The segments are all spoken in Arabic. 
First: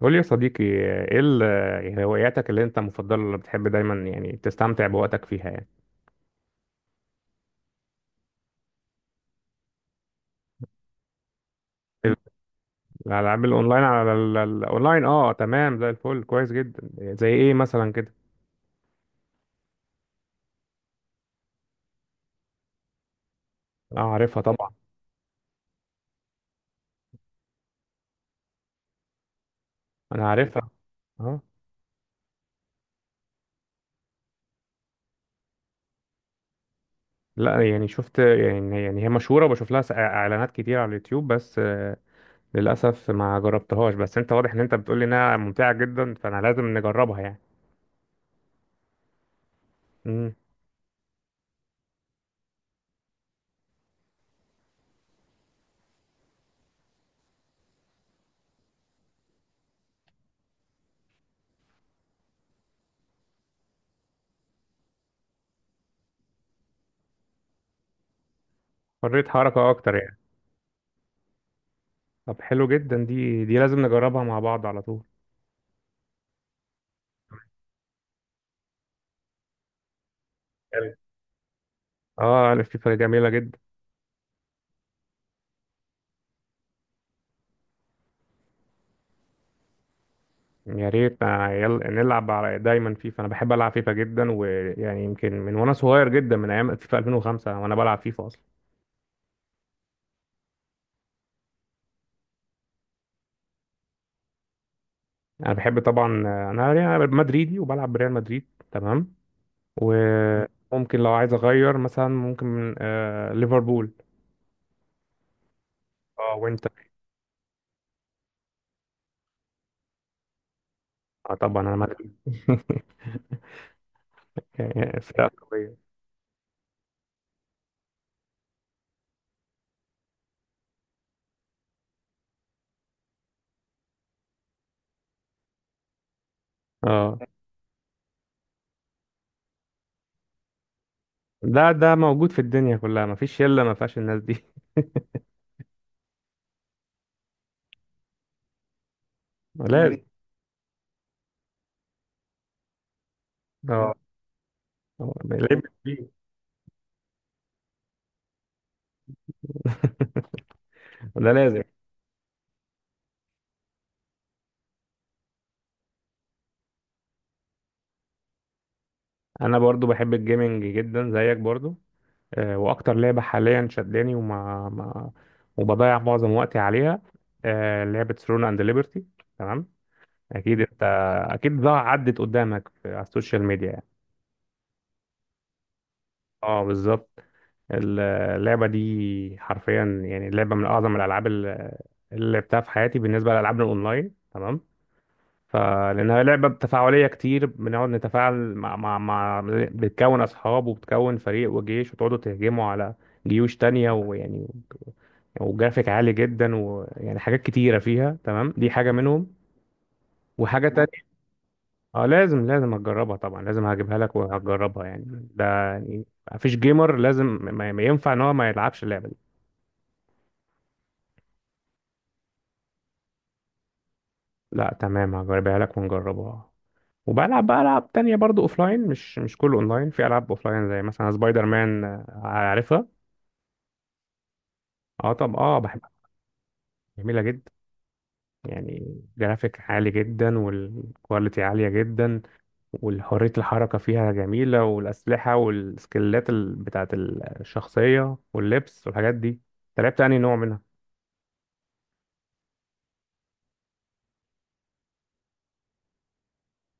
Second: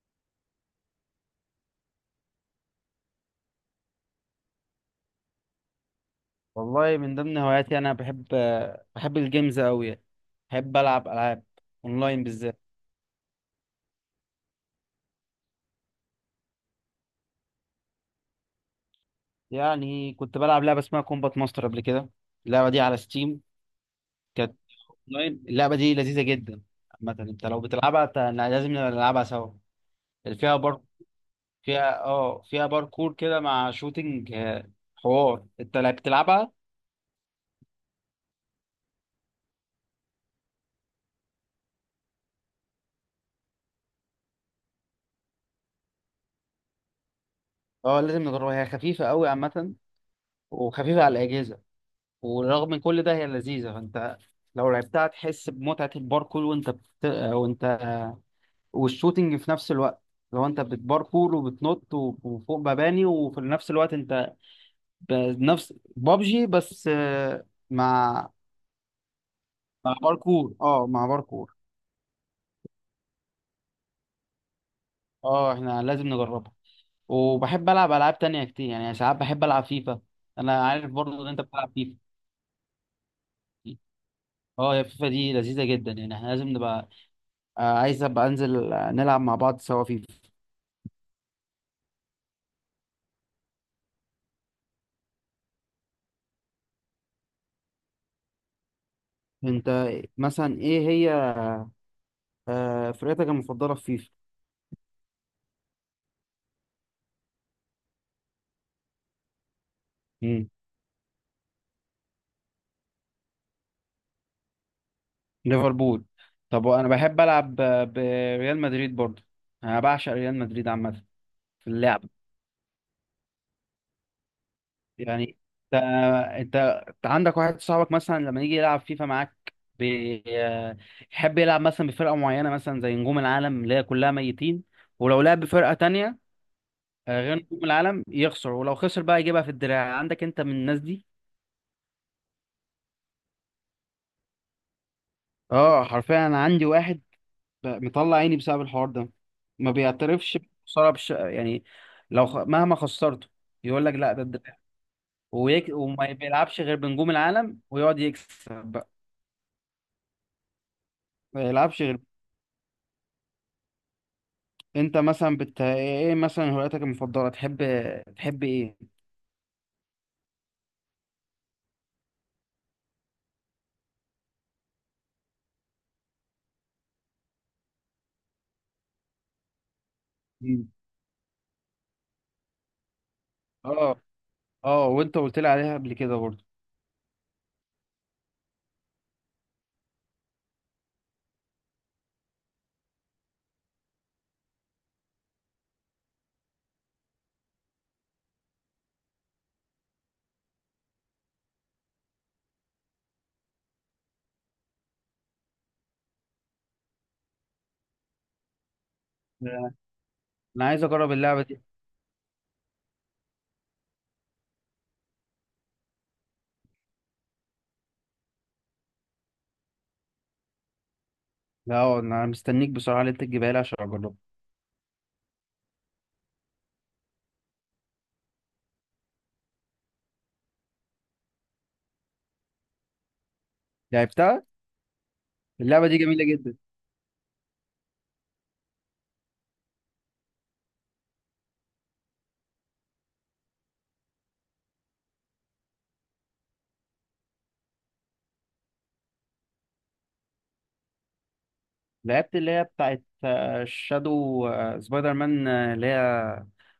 قول لي يا صديقي، ايه يعني هواياتك اللي انت مفضله اللي بتحب دايما يعني تستمتع بوقتك فيها يعني. والله من ضمن هواياتي انا بحب الجيمز قوي يعني. بحب العب العاب اونلاين بالذات. الالعاب الاونلاين على الاونلاين، اه تمام زي الفل كويس جدا. زي ايه مثلا كده؟ يعني كنت بلعب لعبه اسمها كومبات ماستر قبل كده. اللعبه دي على ستيم، اه عارفها كانت طبعا. اونلاين. اللعبه دي لذيذه جدا، مثلا انت لو بتلعبها لازم نلعبها سوا. انا اللي فيها عارفها. بار اه فيها اه فيها باركور كده مع شوتينج، حوار، انت لا بتلعبها؟ لا يعني شفت، يعني هي مشهوره وبشوف لها اعلانات كتير على اليوتيوب، بس للاسف ما جربتهاش، بس انت واضح ان انت بتقول لي انها ممتعه جدا، فانا لازم نجربها يعني. اه، لازم نجربها، هي خفيفه قوي عامه. امم. وخفيفه على الاجهزه، ورغم من كل ده هي لذيذة. فانت لو لعبتها تحس بمتعة الباركور وانت والشوتينج في نفس الوقت. لو انت بتباركور وبتنط و- وفوق مباني وفي نفس الوقت انت بنفس بابجي بس، مع حريه حركه اكتر مع يعني. باركور اه مع باركور طب حلو جدا، دي لازم نجربها مع بعض على طول. اه، احنا لازم نجربها. وبحب العب العاب تانية كتير، يعني ساعات بحب العب فيفا. انا عارف برضه ان انت بتلعب فيفا. اه انا فيفا جميله جدا. اه، يا فيفا دي لذيذة جدا. يعني احنا لازم نبقى، عايز ابقى انزل نلعب مع بعض سوا فيفا. يا ريت يلا نلعب على دايما فيفا، انا بحب العب فيفا جدا، ويعني يمكن من وانا صغير جدا من ايام فيفا 2005 وانا بلعب فيفا اصلا. انت مثلا، ايه هي فرقتك المفضله في فيفا؟ انا بحب طبعا، انا مدريدي وبلعب بريال مدريد تمام. مم. وممكن لو عايز اغير مثلا، ممكن ليفربول. ليفربول. اه وانت؟ طب وانا بحب العب بريال مدريد برضو. انا بعشق ريال مدريد عامه اه طبعا في انا اللعب. مدريد يعني فرقه يعني انت قويه. انت أنت عندك واحد صاحبك مثلا لما يجي يلعب فيفا معاك، بي- آه، يحب يلعب مثلا بفرقه معينه، مثلا زي نجوم العالم اللي هي كلها ميتين، ولو لعب بفرقه تانية اه غير نجوم العالم يخسر، ولو خسر بقى يجيبها في الدراع. عندك انت من الناس دي؟ ده موجود في الدنيا كلها، مفيش شله ما فيهاش الناس دي. اه حرفيا، انا عندي واحد بقى مطلع عيني بسبب الحوار ده. ما لازم. بيعترفش بخسارة يعني لو مهما خسرته، مم. يقول لك: اه. لا، ده الدفاع. لازم. وما بيلعبش غير بنجوم العالم ويقعد يكسب بقى. ده ما لازم. يلعبش غير. انت مثلا ايه مثلا هواياتك المفضلة، تحب ايه؟ انا برضو بحب الجيمنج جدا زيك برضو، واكتر لعبه حاليا شداني وما ما وبضيع معظم وقتي عليها، لعبه ثرون اند ليبرتي تمام. اكيد مم. انت، اكيد ضاع عدت قدامك على السوشيال ميديا يعني. اه. اه، وانت قلت لي عليها قبل كده برضه. اه بالظبط. اللعبه دي حرفيا يعني لعبه من اعظم الالعاب اللي لعبتها في حياتي بالنسبه للالعاب الاونلاين تمام. فلأنها لعبة تفاعلية كتير، بنقعد نتفاعل مع بتكون أصحاب وبتكون فريق وجيش وتقعدوا تهجموا على جيوش تانية، ويعني وجرافيك عالي جدا، ويعني حاجات كتيرة فيها تمام، دي حاجة منهم. لا، انا وحاجة عايز تانية، اجرب اللعبة دي. اه لازم هتجربها طبعا، لازم هجيبها لك وهتجربها يعني، ده يعني مفيش جيمر لازم ما ينفع ان هو ما يلعبش اللعبة دي. لا اه، انا مستنيك بصراحة اللي انت تجيبها لي عشان اجربها. لا تمام، هجيبها لك ونجربها. وبلعب بقى العاب تانية برضو اوفلاين، مش كله اونلاين، في العاب اوفلاين زي مثلا سبايدر مان، عارفها. لعبتها. اه طب، اه اللعبة بحبها. دي جميلة جدا. جميلة جدا، يعني جرافيك عالي جدا والكواليتي عالية جدا، وحرية الحركة فيها جميلة، والأسلحة والسكيلات بتاعة الشخصية واللبس والحاجات دي. انت لعبت تاني نوع منها؟ لعبت اللي هي بتاعت شادو سبايدر مان، اللي هي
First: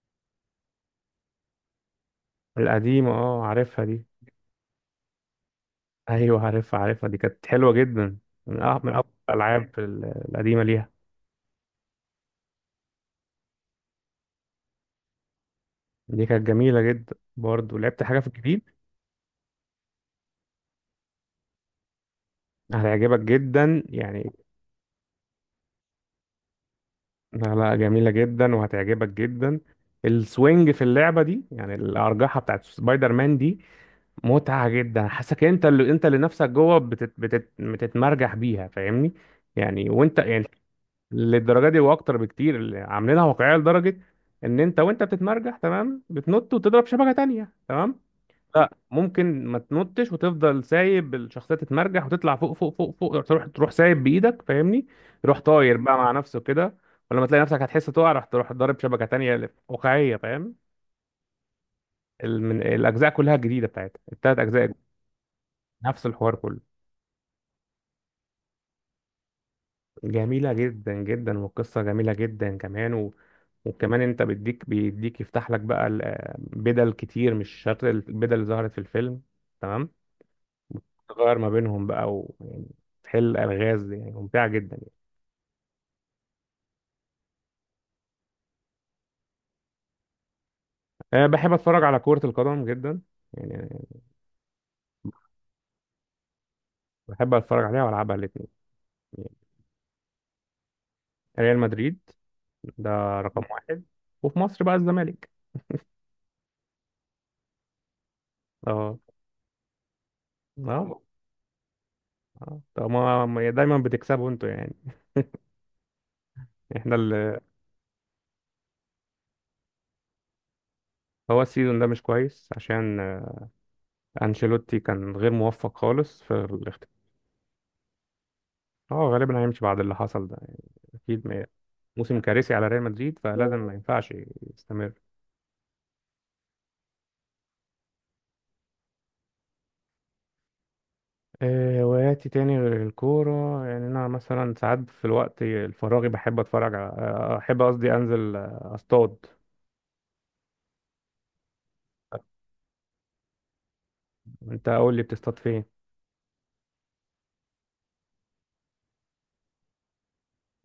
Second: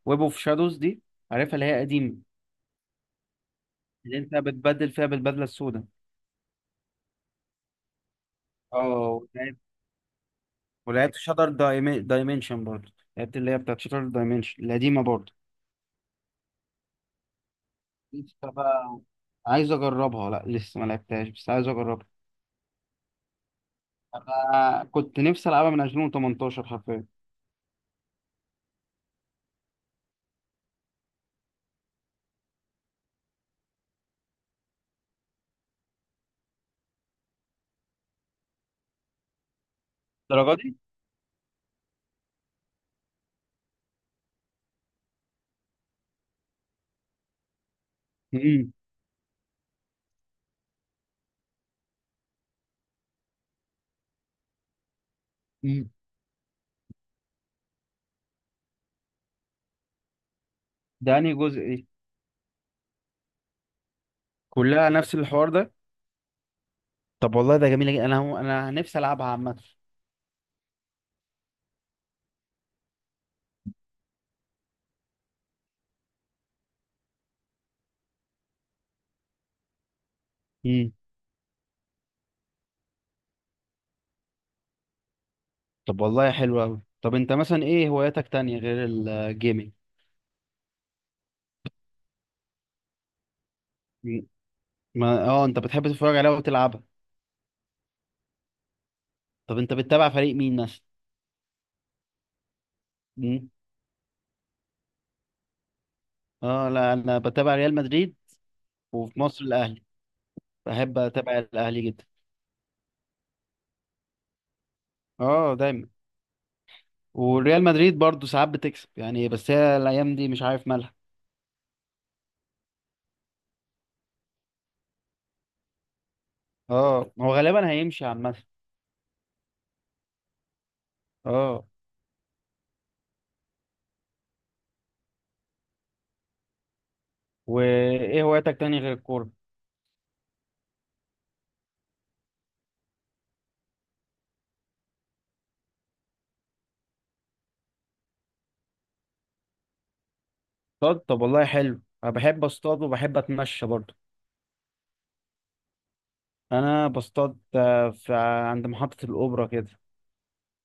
ويب اوف شادوز دي. عارفها، اللي هي قديمه، القديمة، اه عارفها دي. اللي انت بتبدل فيها بالبدله السوداء. ايوه عارفها عارفها دي، كانت حلوة جدا، من أفضل اه، ولعبت الألعاب القديمة ليها. ولعبت شاتر دايمنشن برضه. لعبت اللي هي بتاعت شاتر دايمنشن القديمه برضه. دي كانت جميلة جدا برضه. لعبت حاجة في لسه الجديد؟ بقى عايز اجربها. لا، لسه ما لعبتهاش بس عايز اجربها. هتعجبك جدا يعني. انا كنت نفسي العبها من 2018 حرفيا. لا لا، جميلة جدا وهتعجبك جدا. السوينج في اللعبة دي، يعني الأرجحة بتاعت سبايدر مان دي، متعة جدا. حاسك انت، اللي نفسك جوه بتتمرجح بيها، فاهمني يعني، وانت يعني الدرجه دي. للدرجة دي واكتر بكتير. اللي عاملينها واقعية لدرجة ان انت وانت بتتمرجح تمام، بتنط وتضرب شبكة تانية تمام. لا امم. ممكن ما تنطش وتفضل سايب الشخصيه تتمرجح وتطلع فوق فوق فوق فوق، تروح تروح سايب بايدك، فاهمني، تروح طاير أمم. بقى مع نفسه كده. ولما تلاقي نفسك هتحس تقع، راح تروح ضارب شبكه تانية اللي واقعيه، فاهم. ده انهي جزء دي؟ من الاجزاء كلها جديده، بتاعتها التلات اجزاء، كلها نفس الحوار ده. نفس الحوار كله. طب والله ده جميل جدا. انا نفسي العبها عامه. جميله جدا جدا، والقصه جميله جدا كمان، وكمان انت بيديك بيديك يفتح لك بقى بدل كتير، مش شرط البدل اللي ظهرت في الفيلم تمام. امم. تغير ما بينهم بقى، ويعني تحل الغاز، يعني ممتعه جدا. طب والله حلو قوي. طب انت مثلا، ايه هواياتك تانية غير الجيمنج؟ أه بحب اتفرج على كرة القدم جدا يعني. ما انت بتحب تتفرج عليها وتلعبها. بحب اتفرج عليها والعبها الاثنين يعني. طب انت بتتابع فريق مين مثلا؟ ريال مدريد ده رقم مم. واحد، وفي مصر بقى الزمالك. اه، لا، انا بتابع ريال مدريد. اه. وفي مصر الاهلي. بحب اه. اتابع الاهلي جدا. آه. طب ما دايما بتكسبوا انتوا يعني. اه، دايما. احنا وريال مدريد برضو ساعات بتكسب، يعني بس هي الايام دي مش عارف مالها. هو السيزون ده مش كويس، عشان انشيلوتي كان غير موفق خالص في الاختيار. اه، هو غالبا هيمشي عامه. اه غالبا هيمشي بعد اللي حصل ده يعني، اكيد اه، موسم كارثي على ريال مدريد، فلازم ما ينفعش يستمر. وايه هواياتك تاني غير الكوره؟ هواياتي تاني غير الكورة، يعني أنا مثلا ساعات في الوقت الفراغي بحب أتفرج على أحب، قصدي أنزل أصطاد. اصطاد؟ طب والله حلو. انا بحب اصطاد وبحب اتمشى برضو. أنت قول لي، بتصطاد فين؟ انا بصطاد، في عند محطه الاوبرا كده.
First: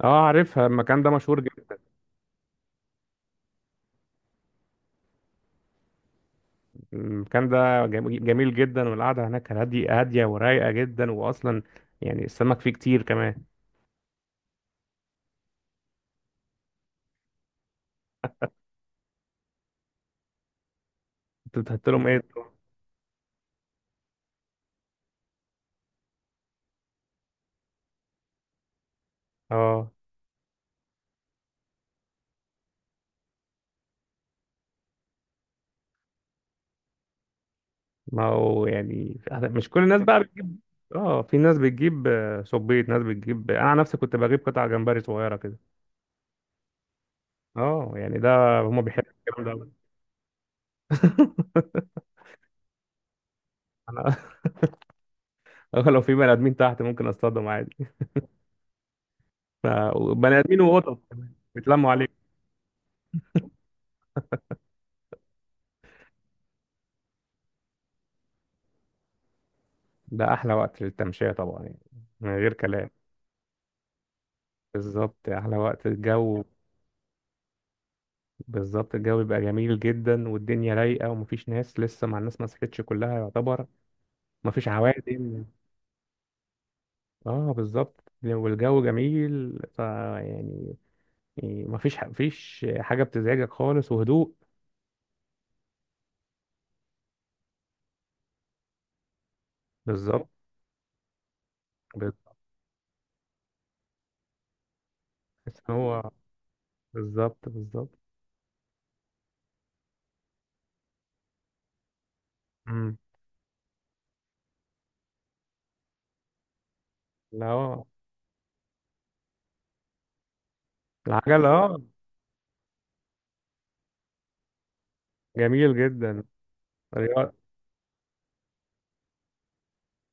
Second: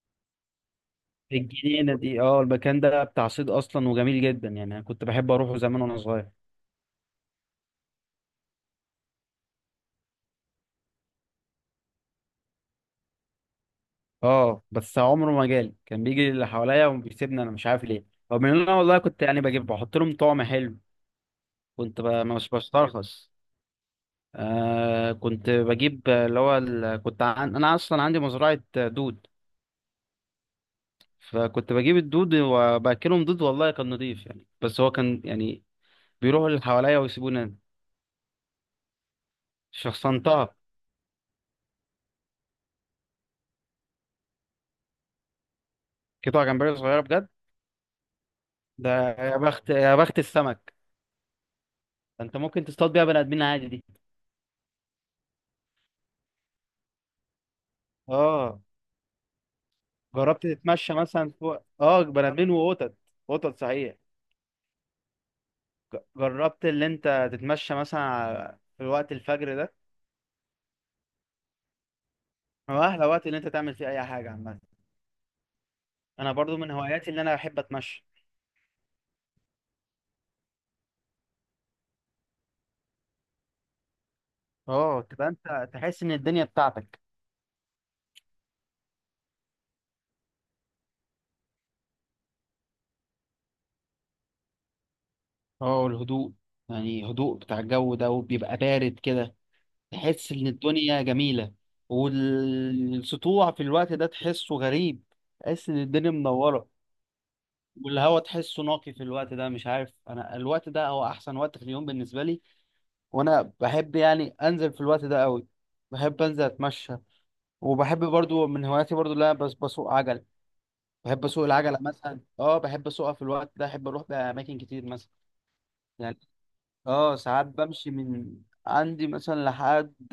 أه عارفها، المكان ده مشهور جدا. الجنينة دي، المكان ده بتاع صيد اصلا وجميل جدا. يعني انا كنت بحب اروحه زمان وانا صغير. المكان ده جميل جدا، والقعدة هناك هادية هادية ورايقة جدا، وأصلا يعني السمك فيه كتير كمان. اه بس عمره ما جالي، كان بيجي اللي حواليا وبيسيبني انا، مش عارف ليه، رغم ان انا والله كنت يعني بجيب بحط لهم طعم حلو. أنت بتحط كنت لهم إيه؟ مش بسترخص. كنت بجيب اللي هو كنت انا اصلا عندي مزرعة دود. أه فكنت بجيب الدود وباكلهم دود، والله كان نضيف يعني، بس هو كان يعني بيروحوا اللي حواليا ويسيبوني أنا. ما هو يعني مش كل الناس بقى شخصنتها. بتجيب. أه في ناس بتجيب صبيط، ناس بتجيب، أنا عن نفسي كنت بجيب قطع جمبري صغيرة كده. قطع جمبري صغيرة، بجد؟ اه يعني ده، هما ده، بيحبوا يا الكلام ده بخت أوي. يا بخت السمك. انت ممكن تصطاد بيها بني ادمين عادي دي. انا لو في بني ادمين تحت ممكن اصطادهم عادي. اه، ف- بني جربت ادمين تتمشى وقطط مثلا كمان فوق، بيتلموا عليك. بني ادمين وقطط. قطط صحيح. جربت اللي انت تتمشى مثلا في وقت الفجر ده؟ ده احلى وقت للتمشيه طبعا يعني، من غير هو كلام. احلى وقت اللي انت تعمل فيه اي حاجه عامه. بالظبط، احلى وقت انا الجو. برضو من هواياتي اللي انا بحب اتمشى. بالظبط، الجو بيبقى جميل جدا، والدنيا رايقه، ومفيش ناس لسه، مع الناس ما صحتش كلها يعتبر، مفيش اه، تبقى عوادم. انت تحس ان الدنيا بتاعتك. اه بالظبط، والجو جميل، ف يعني مفيش حاجه بتزعجك خالص وهدوء. اه، والهدوء، يعني هدوء بتاع الجو ده وبيبقى بارد كده. بالظبط. تحس ان الدنيا جميلة. بتحس والسطوع في الوقت ده تحسه غريب. ان تحس ان هو الدنيا منورة. بالظبط بالظبط. والهوا تحسه نقي في الوقت ده. مش عارف، انا الوقت ده هو احسن وقت في اليوم بالنسبه لي. امم. وانا بحب يعني انزل في الوقت ده قوي. بحب انزل اتمشى. لا هو وبحب برضو من هواياتي برضو اللي انا بس بسوق عجل. بحب اسوق العجل، العجله اه مثلا، بحب اسوقها في الوقت ده. احب اروح باماكن كتير مثلا. جميل يعني جدا، اه، رياضة. ساعات بمشي من عندي مثلا لحد،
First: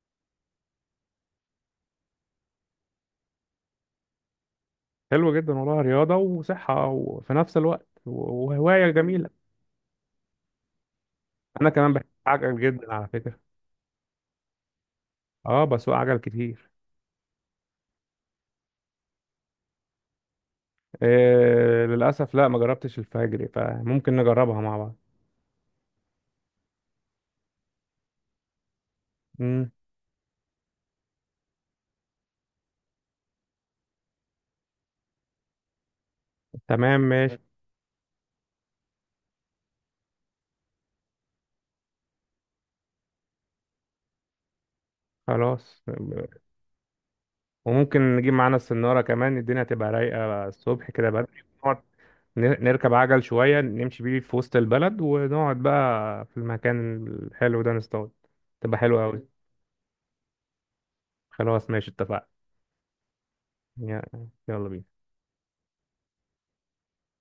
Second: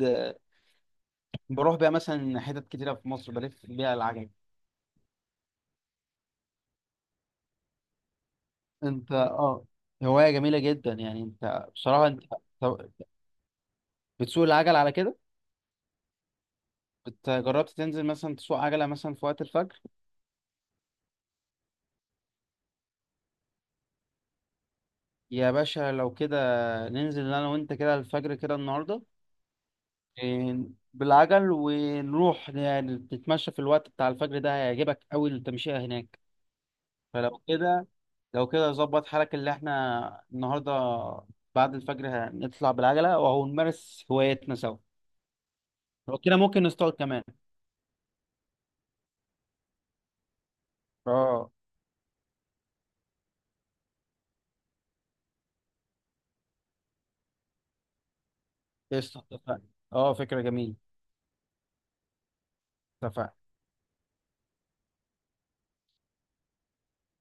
بروح بيها مثلا حتت كتيره في مصر بلف بيها العجل. حلو جدا والله، رياضة وصحة وفي نفس الوقت وهواية انت جميلة. هوايه جميله جدا. يعني انت أنا كمان بحب بصراحه، انت. عجل طب جدا على فكرة. بتسوق العجل على كده؟ اه بسوق عجل كتير. انت جربت تنزل مثلا تسوق عجلة مثلا في وقت الفجر؟ للأسف لا ما جربتش الفجري، فممكن نجربها مع بعض. يا باشا، لو كده ننزل انا وانت كده الفجر كده النهاردة. امم. إيه، بالعجل ونروح نتمشى في الوقت بتاع الفجر ده. هيعجبك قوي التمشية هناك. تمام ماشي. فلو كده ظبط حالك اللي احنا النهاردة بعد الفجر هنطلع بالعجلة وهو نمارس هوايتنا سوا. خلاص. لو كده ممكن نصطاد كمان. وممكن نجيب معانا السنارة كمان، الدنيا تبقى رايقة الصبح كده بدري، اه، نقعد نركب عجل شوية، نمشي بيه في وسط البلد، ونقعد بقى في المكان الحلو ده نصطاد، تبقى حلوة قشطة. أوي. اتفقنا. اه، فكرة جميلة. خلاص ماشي، اتفقنا. اتفقنا. يا- يلا بينا.